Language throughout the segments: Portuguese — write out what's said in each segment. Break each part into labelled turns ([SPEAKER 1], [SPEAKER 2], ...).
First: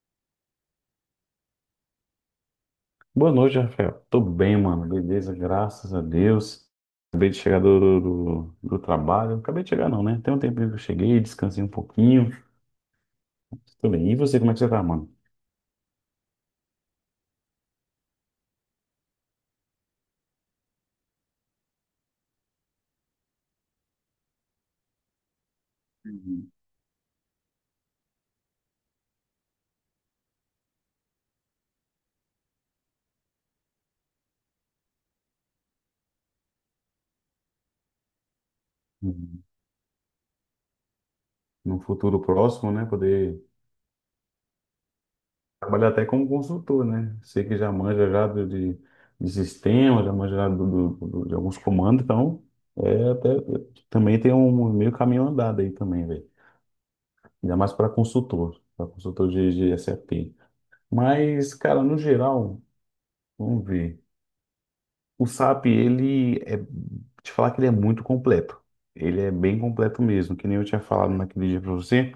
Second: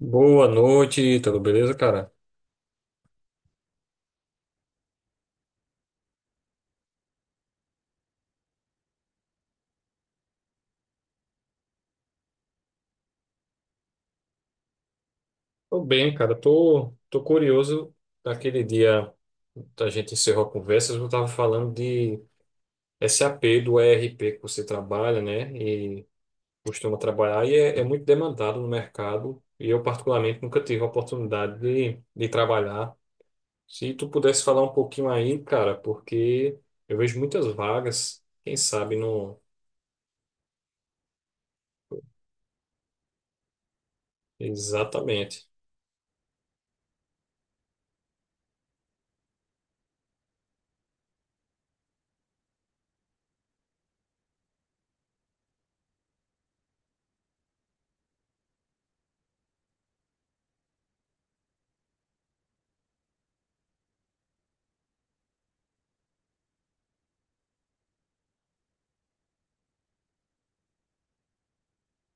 [SPEAKER 1] Boa noite, tudo beleza, cara?
[SPEAKER 2] Boa noite, Rafael. Tô bem, mano. Beleza, graças a Deus. Acabei de chegar do trabalho. Acabei de chegar, não, né? Tem um tempinho que eu cheguei, descansei um pouquinho. Tô bem. E você, como é que você tá, mano?
[SPEAKER 1] Tô bem, cara. Tô curioso daquele dia que a gente encerrou a conversa, eu tava falando de SAP, do ERP que você trabalha, né? E
[SPEAKER 2] Uhum.
[SPEAKER 1] costuma trabalhar e é muito demandado no mercado. E eu, particularmente, nunca tive a oportunidade de trabalhar. Se tu pudesse falar um pouquinho aí, cara, porque eu vejo muitas vagas, quem sabe não.
[SPEAKER 2] Uhum. No futuro próximo, né? Poder
[SPEAKER 1] Exatamente.
[SPEAKER 2] trabalhar até como consultor, né? Sei que já manja já de sistema, já manja já de alguns comandos, então é até também tem um meio caminho andado aí também, velho. Ainda mais para consultor de SAP. Mas, cara, no geral, vamos ver. O SAP, ele é, te falar que ele é muito completo. Ele é bem completo mesmo, que nem eu tinha falado naquele dia para você.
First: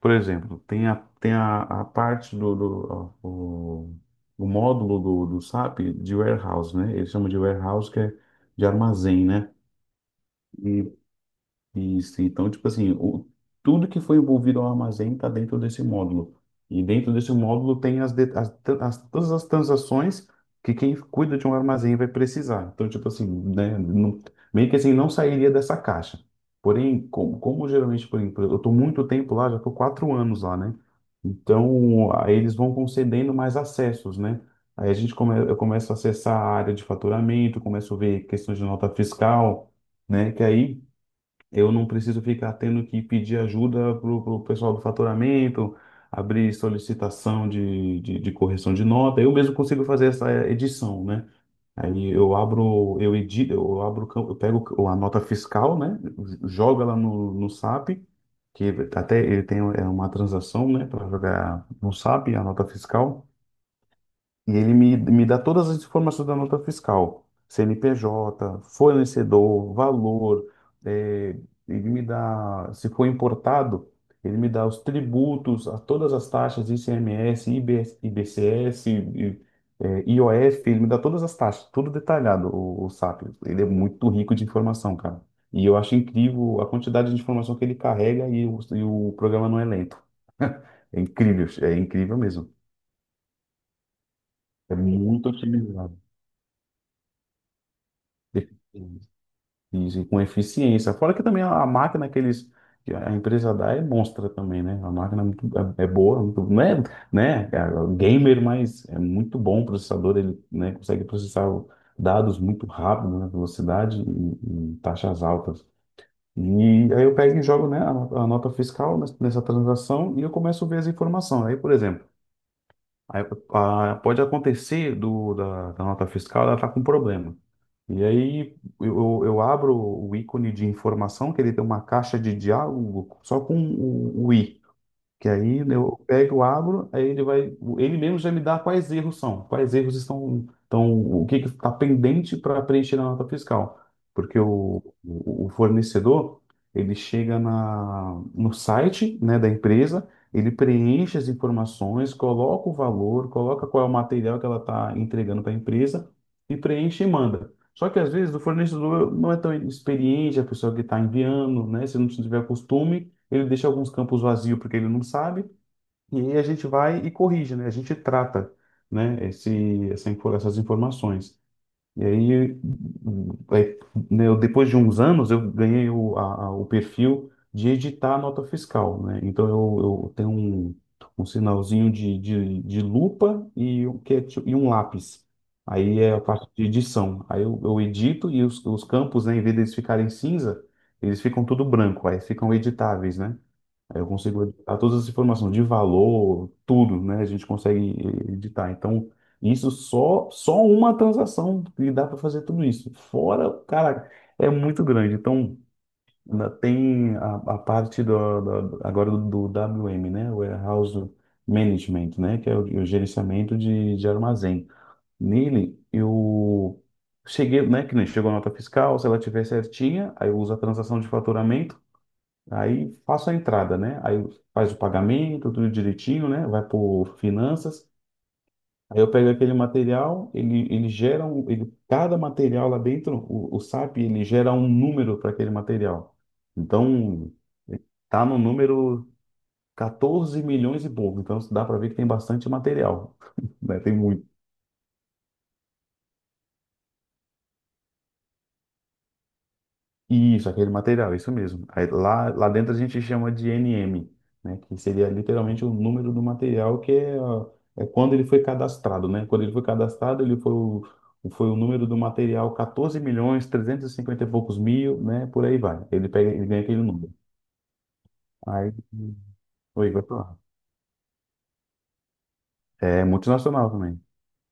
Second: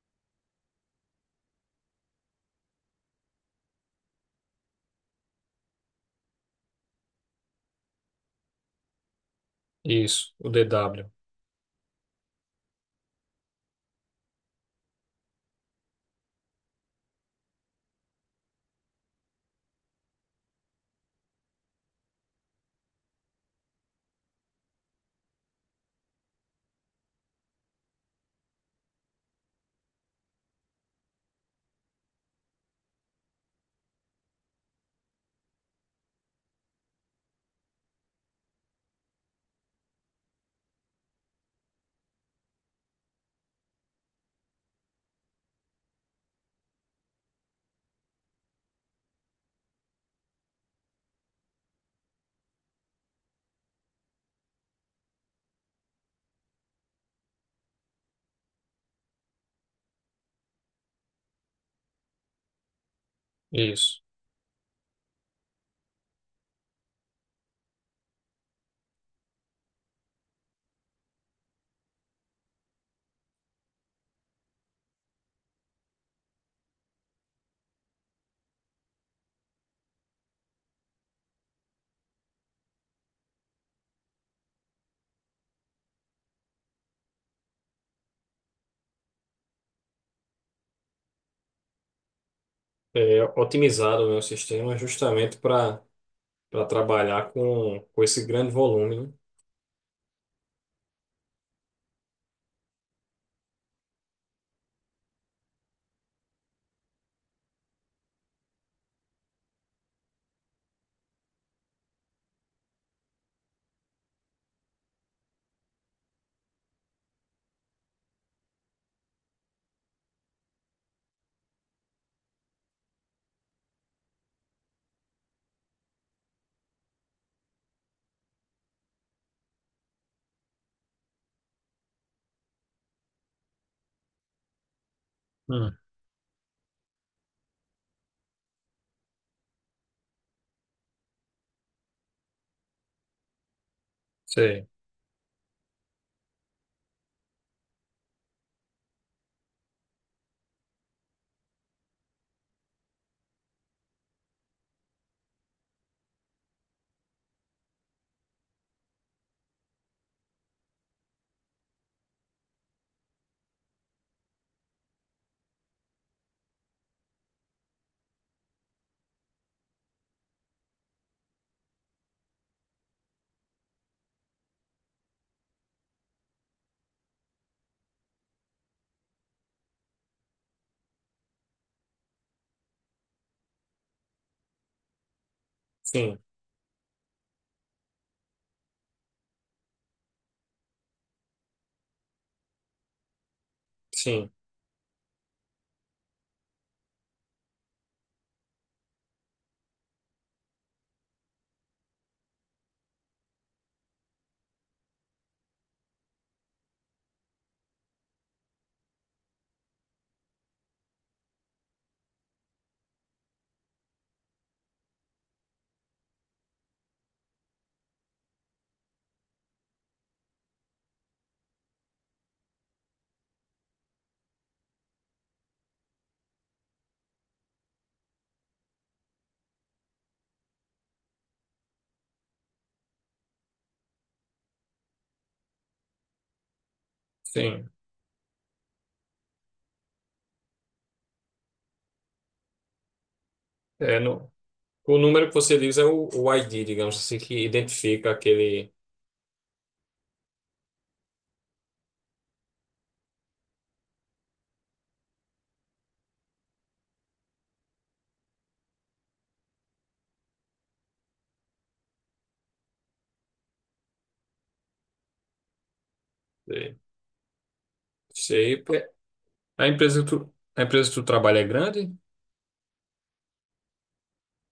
[SPEAKER 2] Por exemplo, tem a parte do, do ó, o módulo do SAP de warehouse, né? Eles chamam de warehouse, que é de armazém, né?
[SPEAKER 1] Isso, o
[SPEAKER 2] E
[SPEAKER 1] DW.
[SPEAKER 2] isso, então, tipo assim, o, tudo que foi envolvido ao armazém está dentro desse módulo. E dentro desse módulo tem as, de- as, tran- as- todas as transações que quem cuida de um armazém vai precisar. Então, tipo assim, né, não, meio que assim, não sairia dessa caixa. Porém, como geralmente, por exemplo, eu estou muito tempo lá, já estou 4 anos lá, né? Então, aí eles vão concedendo mais acessos, né? Aí a gente come, eu começo a acessar a área de faturamento, começo a ver questões de nota fiscal, né? Que aí eu não preciso ficar tendo que pedir ajuda pro pessoal do faturamento, abrir solicitação de correção de nota. Eu mesmo consigo fazer essa edição, né? Aí eu abro, eu edito, eu abro, eu pego a nota fiscal, né? Jogo ela no SAP, que até ele tem é uma transação, né? Para jogar no SAP a nota fiscal.
[SPEAKER 1] Isso.
[SPEAKER 2] E ele me dá todas as informações da nota fiscal, CNPJ, fornecedor, valor, eh, ele me dá, se for importado, ele me dá os tributos, a todas as taxas, ICMS, IBS, IOF, ele me dá todas as taxas, tudo detalhado, o SAP. Ele é muito rico de informação, cara. E eu acho incrível a quantidade de informação que ele carrega e o programa não é lento. É incrível mesmo.
[SPEAKER 1] É, otimizado, né, o
[SPEAKER 2] É
[SPEAKER 1] sistema
[SPEAKER 2] muito
[SPEAKER 1] justamente para
[SPEAKER 2] otimizado.
[SPEAKER 1] para trabalhar com esse grande volume, né?
[SPEAKER 2] Isso, e com eficiência. Fora que também a máquina que eles, que a empresa dá é monstra também, né? A máquina é, muito, é, é boa, muito, não é, né? É gamer, mas é muito bom o processador, ele, né, consegue processar dados muito rápido, na velocidade e taxas altas. E aí eu pego e jogo, né, a nota fiscal nessa transação e eu começo a ver as informações. Aí, por exemplo, aí, pode acontecer da nota fiscal, ela tá com problema. E aí eu abro o ícone de informação, que ele tem uma caixa de diálogo só com o i. Que aí né,
[SPEAKER 1] Hum,
[SPEAKER 2] eu pego, abro, aí ele vai, ele mesmo já me dá quais erros são, quais erros estão, então o que está pendente para preencher na nota fiscal, porque
[SPEAKER 1] sei.
[SPEAKER 2] o fornecedor ele chega no site, né, da empresa, ele preenche as informações, coloca o valor, coloca qual é o material que ela está entregando para a empresa e preenche e manda. Só que às vezes o fornecedor não é tão experiente, a pessoa que está enviando, né, se não tiver costume ele deixa alguns campos vazios porque ele não sabe, e aí a gente vai e corrige, né? A gente trata, né, essas informações. E aí, né, depois de uns anos, eu ganhei o perfil de editar a nota fiscal, né? Então, eu tenho um, um sinalzinho de lupa e, um lápis. Aí é
[SPEAKER 1] Sim,
[SPEAKER 2] a parte de edição. Aí eu edito e os campos, né, em vez deles ficarem cinza, eles ficam tudo branco, aí ficam editáveis, né? Aí eu
[SPEAKER 1] sim,
[SPEAKER 2] consigo editar todas as informações de valor, tudo, né? A gente consegue editar. Então, isso só uma transação que dá para fazer tudo isso. Fora, cara, é muito grande. Então, ainda tem a parte do- agora do, do WM, né? Warehouse Management, né? Que é o gerenciamento de armazém. Nele, eu cheguei, né? Que nem chegou a nota fiscal, se ela tiver certinha, aí eu uso a transação de faturamento. Aí faço a entrada, né? Aí faz o pagamento, tudo direitinho, né? Vai por finanças. Aí eu pego aquele material, ele gera um, ele, cada material lá dentro, o SAP, ele gera um número para aquele material. Então,
[SPEAKER 1] sim.
[SPEAKER 2] tá no número 14 milhões e pouco. Então, dá para ver que tem bastante material, né? Tem
[SPEAKER 1] É
[SPEAKER 2] muito.
[SPEAKER 1] no, O número que você diz é o ID, digamos assim, que identifica aquele
[SPEAKER 2] Isso, aquele material, isso mesmo. Aí, lá dentro a gente chama de NM, né? Que seria literalmente o número do material que é, ó, é quando ele foi cadastrado, né? Quando ele foi cadastrado, foi o número do material 14 milhões, 350 e cinquenta e poucos mil, né? Por aí vai. Ele pega, ele ganha
[SPEAKER 1] é,
[SPEAKER 2] aquele número. Aí,
[SPEAKER 1] shape. A empresa
[SPEAKER 2] vai
[SPEAKER 1] que
[SPEAKER 2] pra
[SPEAKER 1] tu,
[SPEAKER 2] lá.
[SPEAKER 1] a empresa que tu trabalha é grande?
[SPEAKER 2] É multinacional também.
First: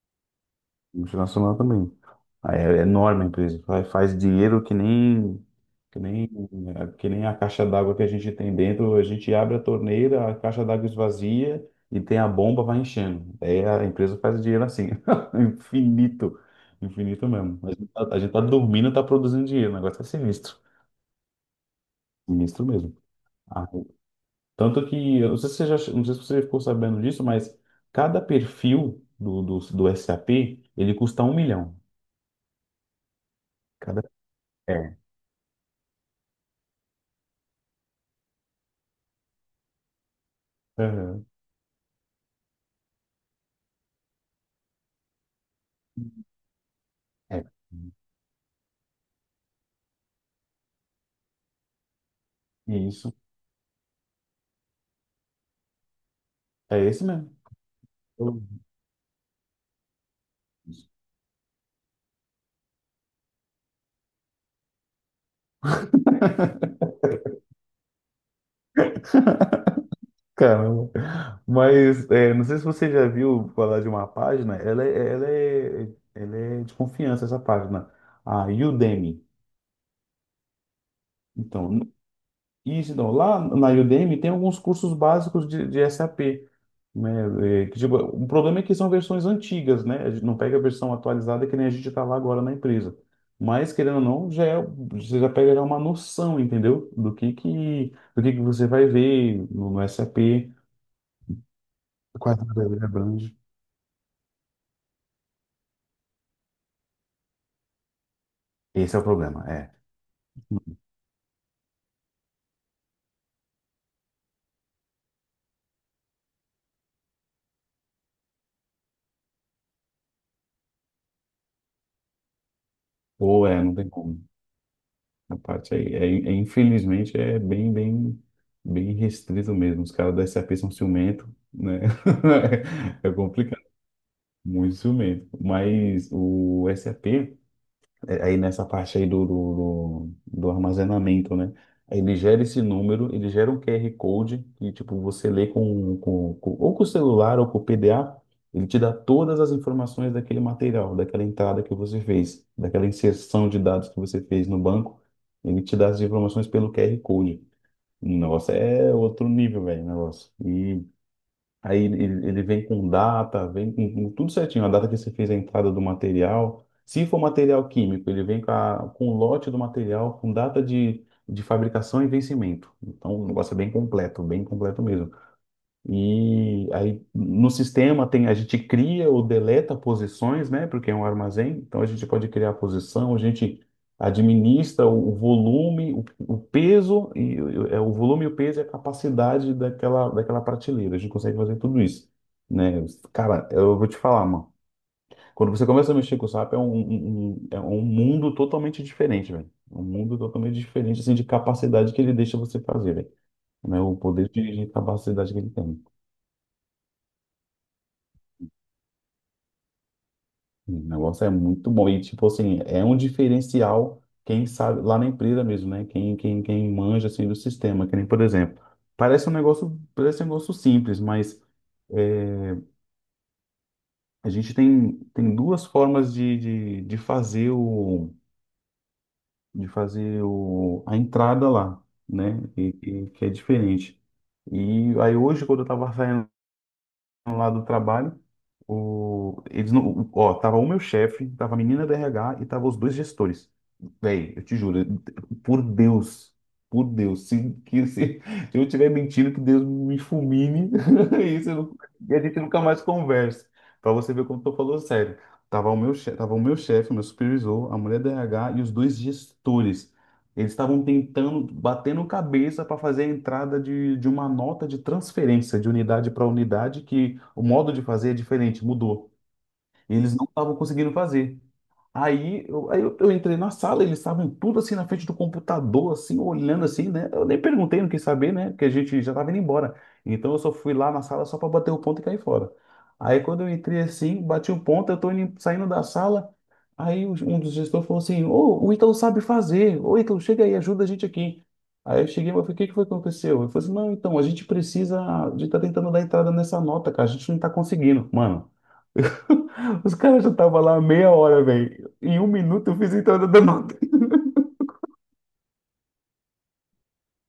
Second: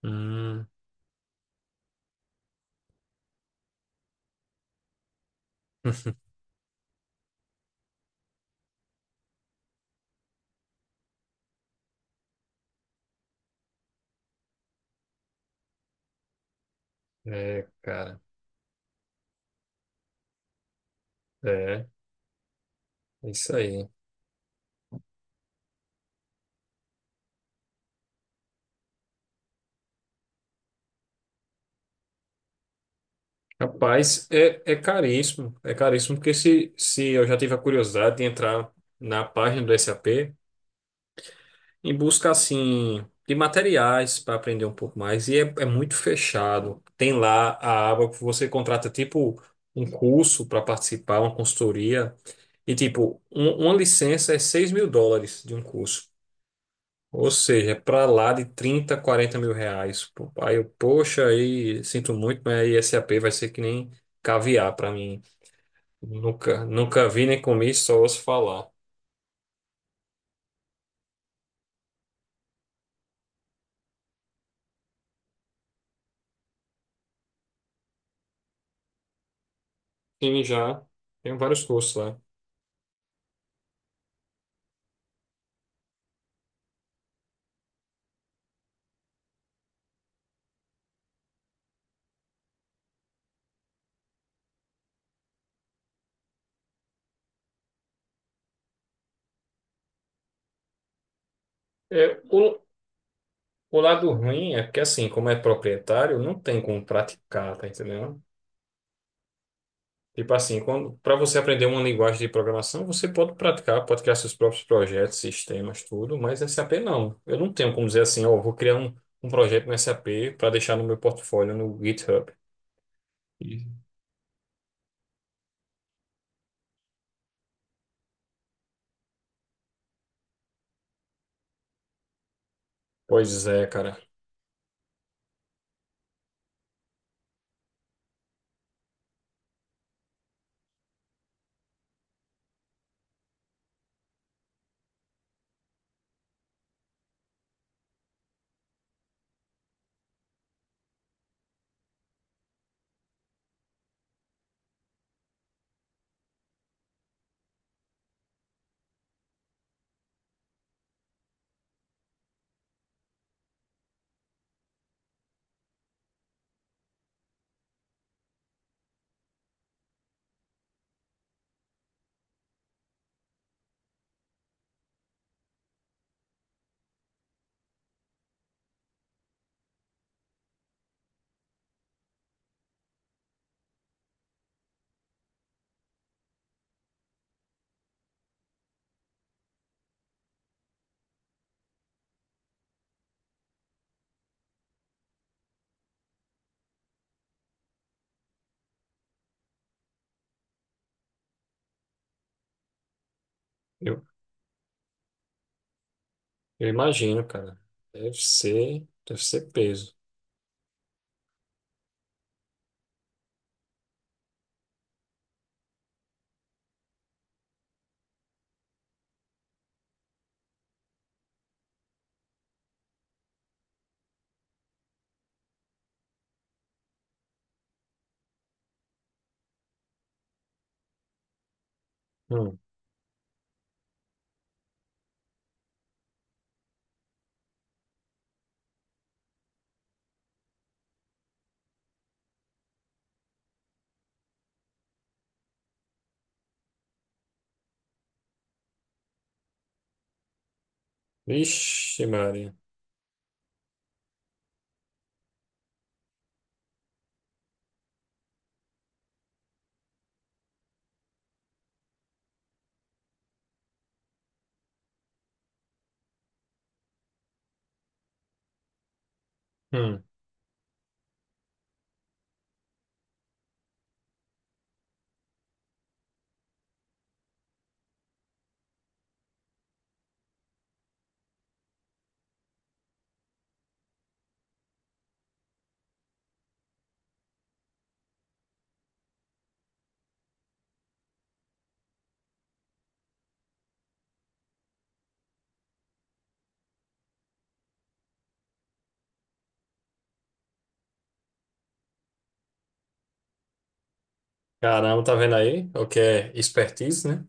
[SPEAKER 1] Hum.
[SPEAKER 2] Multinacional também. Aí é enorme a empresa, faz dinheiro que nem, que nem a caixa d'água que a gente tem dentro. A gente abre a torneira, a caixa d'água esvazia e tem a bomba, vai enchendo. Aí a empresa faz dinheiro assim, infinito, infinito mesmo.
[SPEAKER 1] É,
[SPEAKER 2] A gente tá,
[SPEAKER 1] cara.
[SPEAKER 2] a gente tá dormindo, tá produzindo dinheiro, o negócio é sinistro,
[SPEAKER 1] É,
[SPEAKER 2] sinistro mesmo.
[SPEAKER 1] é isso
[SPEAKER 2] Ah,
[SPEAKER 1] aí.
[SPEAKER 2] tanto que, eu não sei se você já, não sei se você ficou sabendo disso, mas cada perfil do SAP, ele custa um milhão. Cada,
[SPEAKER 1] Rapaz, é
[SPEAKER 2] é,
[SPEAKER 1] caríssimo. É caríssimo porque se eu já tive a curiosidade de entrar na página do SAP,
[SPEAKER 2] Aham.
[SPEAKER 1] em busca assim de materiais para aprender um pouco mais e é muito fechado. Tem
[SPEAKER 2] É.
[SPEAKER 1] lá a aba que você contrata tipo um curso para participar, uma consultoria e
[SPEAKER 2] Isso.
[SPEAKER 1] tipo uma licença é US$ 6.000 de um curso.
[SPEAKER 2] É esse
[SPEAKER 1] Ou
[SPEAKER 2] mesmo.
[SPEAKER 1] seja, é para lá
[SPEAKER 2] Eu-
[SPEAKER 1] de 30 40 mil reais. Pô, aí eu, poxa, aí sinto muito, mas aí SAP vai ser que nem caviar para mim. Nunca, nunca vi nem comi, só ouço falar.
[SPEAKER 2] Caramba. Mas é, não sei se você já viu falar de uma página, ela é de confiança, essa página, a Udemy.
[SPEAKER 1] E já tem vários
[SPEAKER 2] Então,
[SPEAKER 1] cursos lá.
[SPEAKER 2] Isso, então, lá na Udemy tem alguns cursos básicos de SAP, né? É, que, tipo, o problema é que são versões antigas, né? A gente não pega a versão atualizada que nem a gente está lá agora na empresa. Mas, querendo ou não, você já pega já é uma noção, entendeu? Do que você vai ver no SAP,
[SPEAKER 1] É,
[SPEAKER 2] quais
[SPEAKER 1] o,
[SPEAKER 2] áreas ele abrange.
[SPEAKER 1] O lado ruim é porque, assim, como é proprietário, não tem como praticar, tá entendendo?
[SPEAKER 2] Esse é o problema, é.
[SPEAKER 1] Tipo assim, quando para você aprender uma linguagem de programação, você pode praticar, pode criar seus próprios projetos, sistemas, tudo, mas SAP não. Eu não tenho como dizer assim, ó, vou criar um projeto no SAP para deixar no meu portfólio no GitHub.
[SPEAKER 2] Ou é, não
[SPEAKER 1] E-
[SPEAKER 2] tem como. A parte aí, infelizmente, é bem restrito mesmo. Os caras da SAP são ciumento, né? É
[SPEAKER 1] Pois
[SPEAKER 2] complicado,
[SPEAKER 1] é, cara.
[SPEAKER 2] muito ciumento. Mas o SAP aí nessa parte aí do armazenamento, né? Aí ele gera esse número, ele gera um QR Code que, tipo, você lê ou com o celular ou com o PDA, ele te dá todas as informações daquele material, daquela entrada que você fez, daquela inserção de dados que você fez no banco, ele te dá as informações pelo QR Code. Nossa, é outro nível, velho, o negócio. E aí ele, ele vem com data, vem com tudo certinho, a data que você fez a entrada do material. Se for material químico, ele vem com, a, com o lote do material, com data de fabricação e vencimento. Então, o negócio é bem completo mesmo. E aí no sistema tem, a gente cria ou deleta posições, né? Porque é um armazém, então a gente pode criar a posição, a gente administra o volume, o peso, é o volume, o peso e a capacidade daquela prateleira. A gente consegue fazer tudo isso, né? Cara, eu vou te falar, mano. Quando você começa a mexer com o SAP, é é um mundo totalmente diferente, velho. É um mundo totalmente diferente, assim, de capacidade que ele deixa você fazer, velho. Né? O
[SPEAKER 1] Eu,
[SPEAKER 2] poder de capacidade que ele tem.
[SPEAKER 1] eu imagino, cara. Deve ser peso.
[SPEAKER 2] O negócio é muito bom. E, tipo assim, é um diferencial, quem sabe, lá na empresa mesmo, né? Quem manja, assim, do sistema. Que nem, por exemplo, parece um negócio simples, mas é, a gente tem, tem 2 formas de fazer o, de fazer o, a entrada lá, né?
[SPEAKER 1] Hum.
[SPEAKER 2] E que é diferente. E aí hoje, quando eu tava saindo lá do trabalho, o, eles não, o- ó, tava o meu chefe, tava a menina do RH e tava os 2 gestores. Véi, eu te juro, por Deus, por Deus, se, que, se, eu tiver mentindo, que Deus me fulmine, e, isso eu não-
[SPEAKER 1] Vixe,
[SPEAKER 2] e a gente
[SPEAKER 1] Maria.
[SPEAKER 2] nunca mais conversa. Pra você ver como eu tô falando sério. Tava o meu chefe, o meu supervisor, a mulher do RH e os 2 gestores. Eles estavam tentando, batendo cabeça para fazer a entrada de uma nota de transferência de unidade para unidade, que o modo de fazer é diferente, mudou.
[SPEAKER 1] Hum.
[SPEAKER 2] Eles não estavam conseguindo fazer. Aí eu entrei na sala, eles estavam tudo assim na frente do computador, assim, olhando assim, né? Eu nem perguntei, não quis saber, né? Porque a gente já estava indo embora. Então eu só fui lá na sala só para bater o ponto e cair fora. Aí quando eu entrei assim, bati o ponto, eu tô saindo da sala. Aí um dos gestores falou assim: Ô, o Ítalo sabe fazer, ô Ítalo, chega aí, ajuda a gente aqui. Aí eu cheguei, mas o que que foi que aconteceu? Eu falei assim: não, então, a gente precisa de estar tentando dar entrada nessa nota, cara, a gente não está conseguindo. Mano. Os caras já estavam lá há meia hora, velho. Em 1 minuto eu fiz a entrada da nota.
[SPEAKER 1] Caramba, tá vendo aí? O que é expertise, né?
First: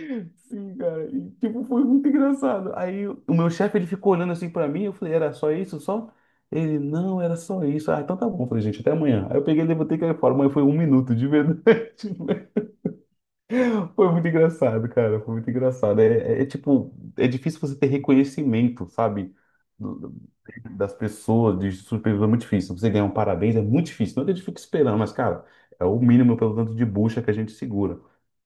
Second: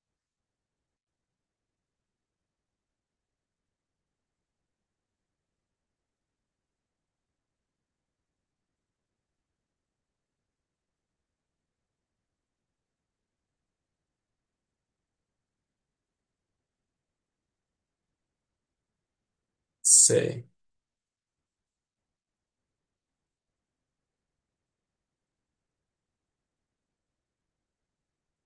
[SPEAKER 2] Sim, cara. E, tipo, foi muito engraçado. Aí o meu chefe, ele ficou olhando assim pra mim. Eu falei, era só isso, só? Ele, não, era só isso. Ah, então tá bom. Eu falei, gente, até amanhã. Aí eu peguei e levantei e caí fora. Mas foi 1 minuto, de verdade. Foi muito engraçado, cara. Foi muito engraçado. É difícil você ter reconhecimento, sabe?
[SPEAKER 1] Sei.
[SPEAKER 2] Das pessoas, de surpresa é muito difícil. Você ganhar um parabéns é muito difícil. Não é que a gente fica esperando, mas, cara, é o mínimo pelo tanto de bucha que a gente segura.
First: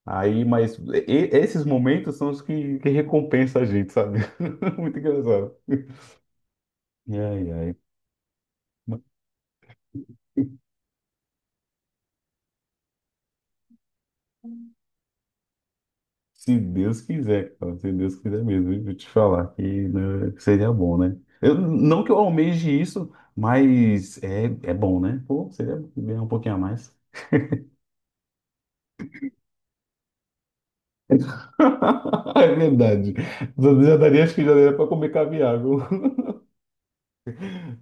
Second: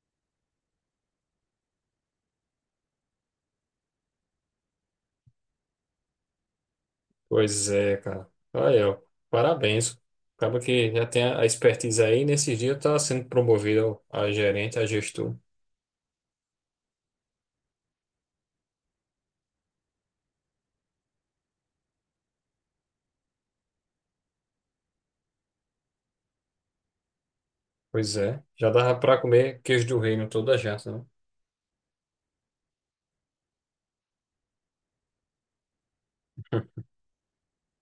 [SPEAKER 2] Aí, mas esses momentos são os que recompensa a gente, sabe? Muito engraçado. Ai,
[SPEAKER 1] Pois
[SPEAKER 2] ai.
[SPEAKER 1] é, cara. Olha, ó,
[SPEAKER 2] Mas
[SPEAKER 1] parabéns. Acaba que já tem a expertise aí, e nesses dias tá sendo promovido a gerente, a gestor.
[SPEAKER 2] se Deus quiser, cara, se Deus quiser mesmo, eu vou te falar que né, seria bom, né? Eu, não que eu almeje isso, é bom, né? Pô, seria bom ganhar um pouquinho a mais.
[SPEAKER 1] Pois é, já dava pra comer queijo do reino toda a janta, né?
[SPEAKER 2] É verdade. Já daria, acho que já daria para comer caviar, viu?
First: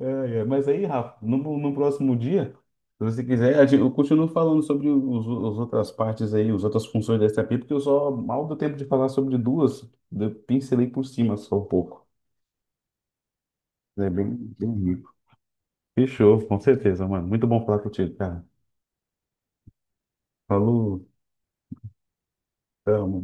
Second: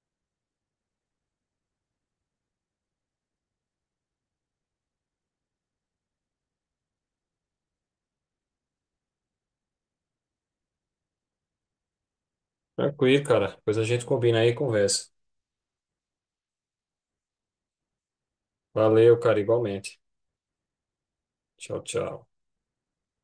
[SPEAKER 2] É, é. Mas aí, Rafa, no próximo dia, se você quiser, eu continuo falando sobre os, as outras partes aí, as outras funções da SAP, porque eu só mal deu tempo de falar sobre duas, eu pincelei por cima só um pouco.
[SPEAKER 1] Tranquilo, cara. Depois a gente
[SPEAKER 2] É bem,
[SPEAKER 1] combina aí e
[SPEAKER 2] bem
[SPEAKER 1] conversa.
[SPEAKER 2] rico. Fechou, com certeza, mano. Muito bom falar contigo, cara.
[SPEAKER 1] Valeu, cara, igualmente.
[SPEAKER 2] Falou,
[SPEAKER 1] Tchau, tchau.
[SPEAKER 2] tamo.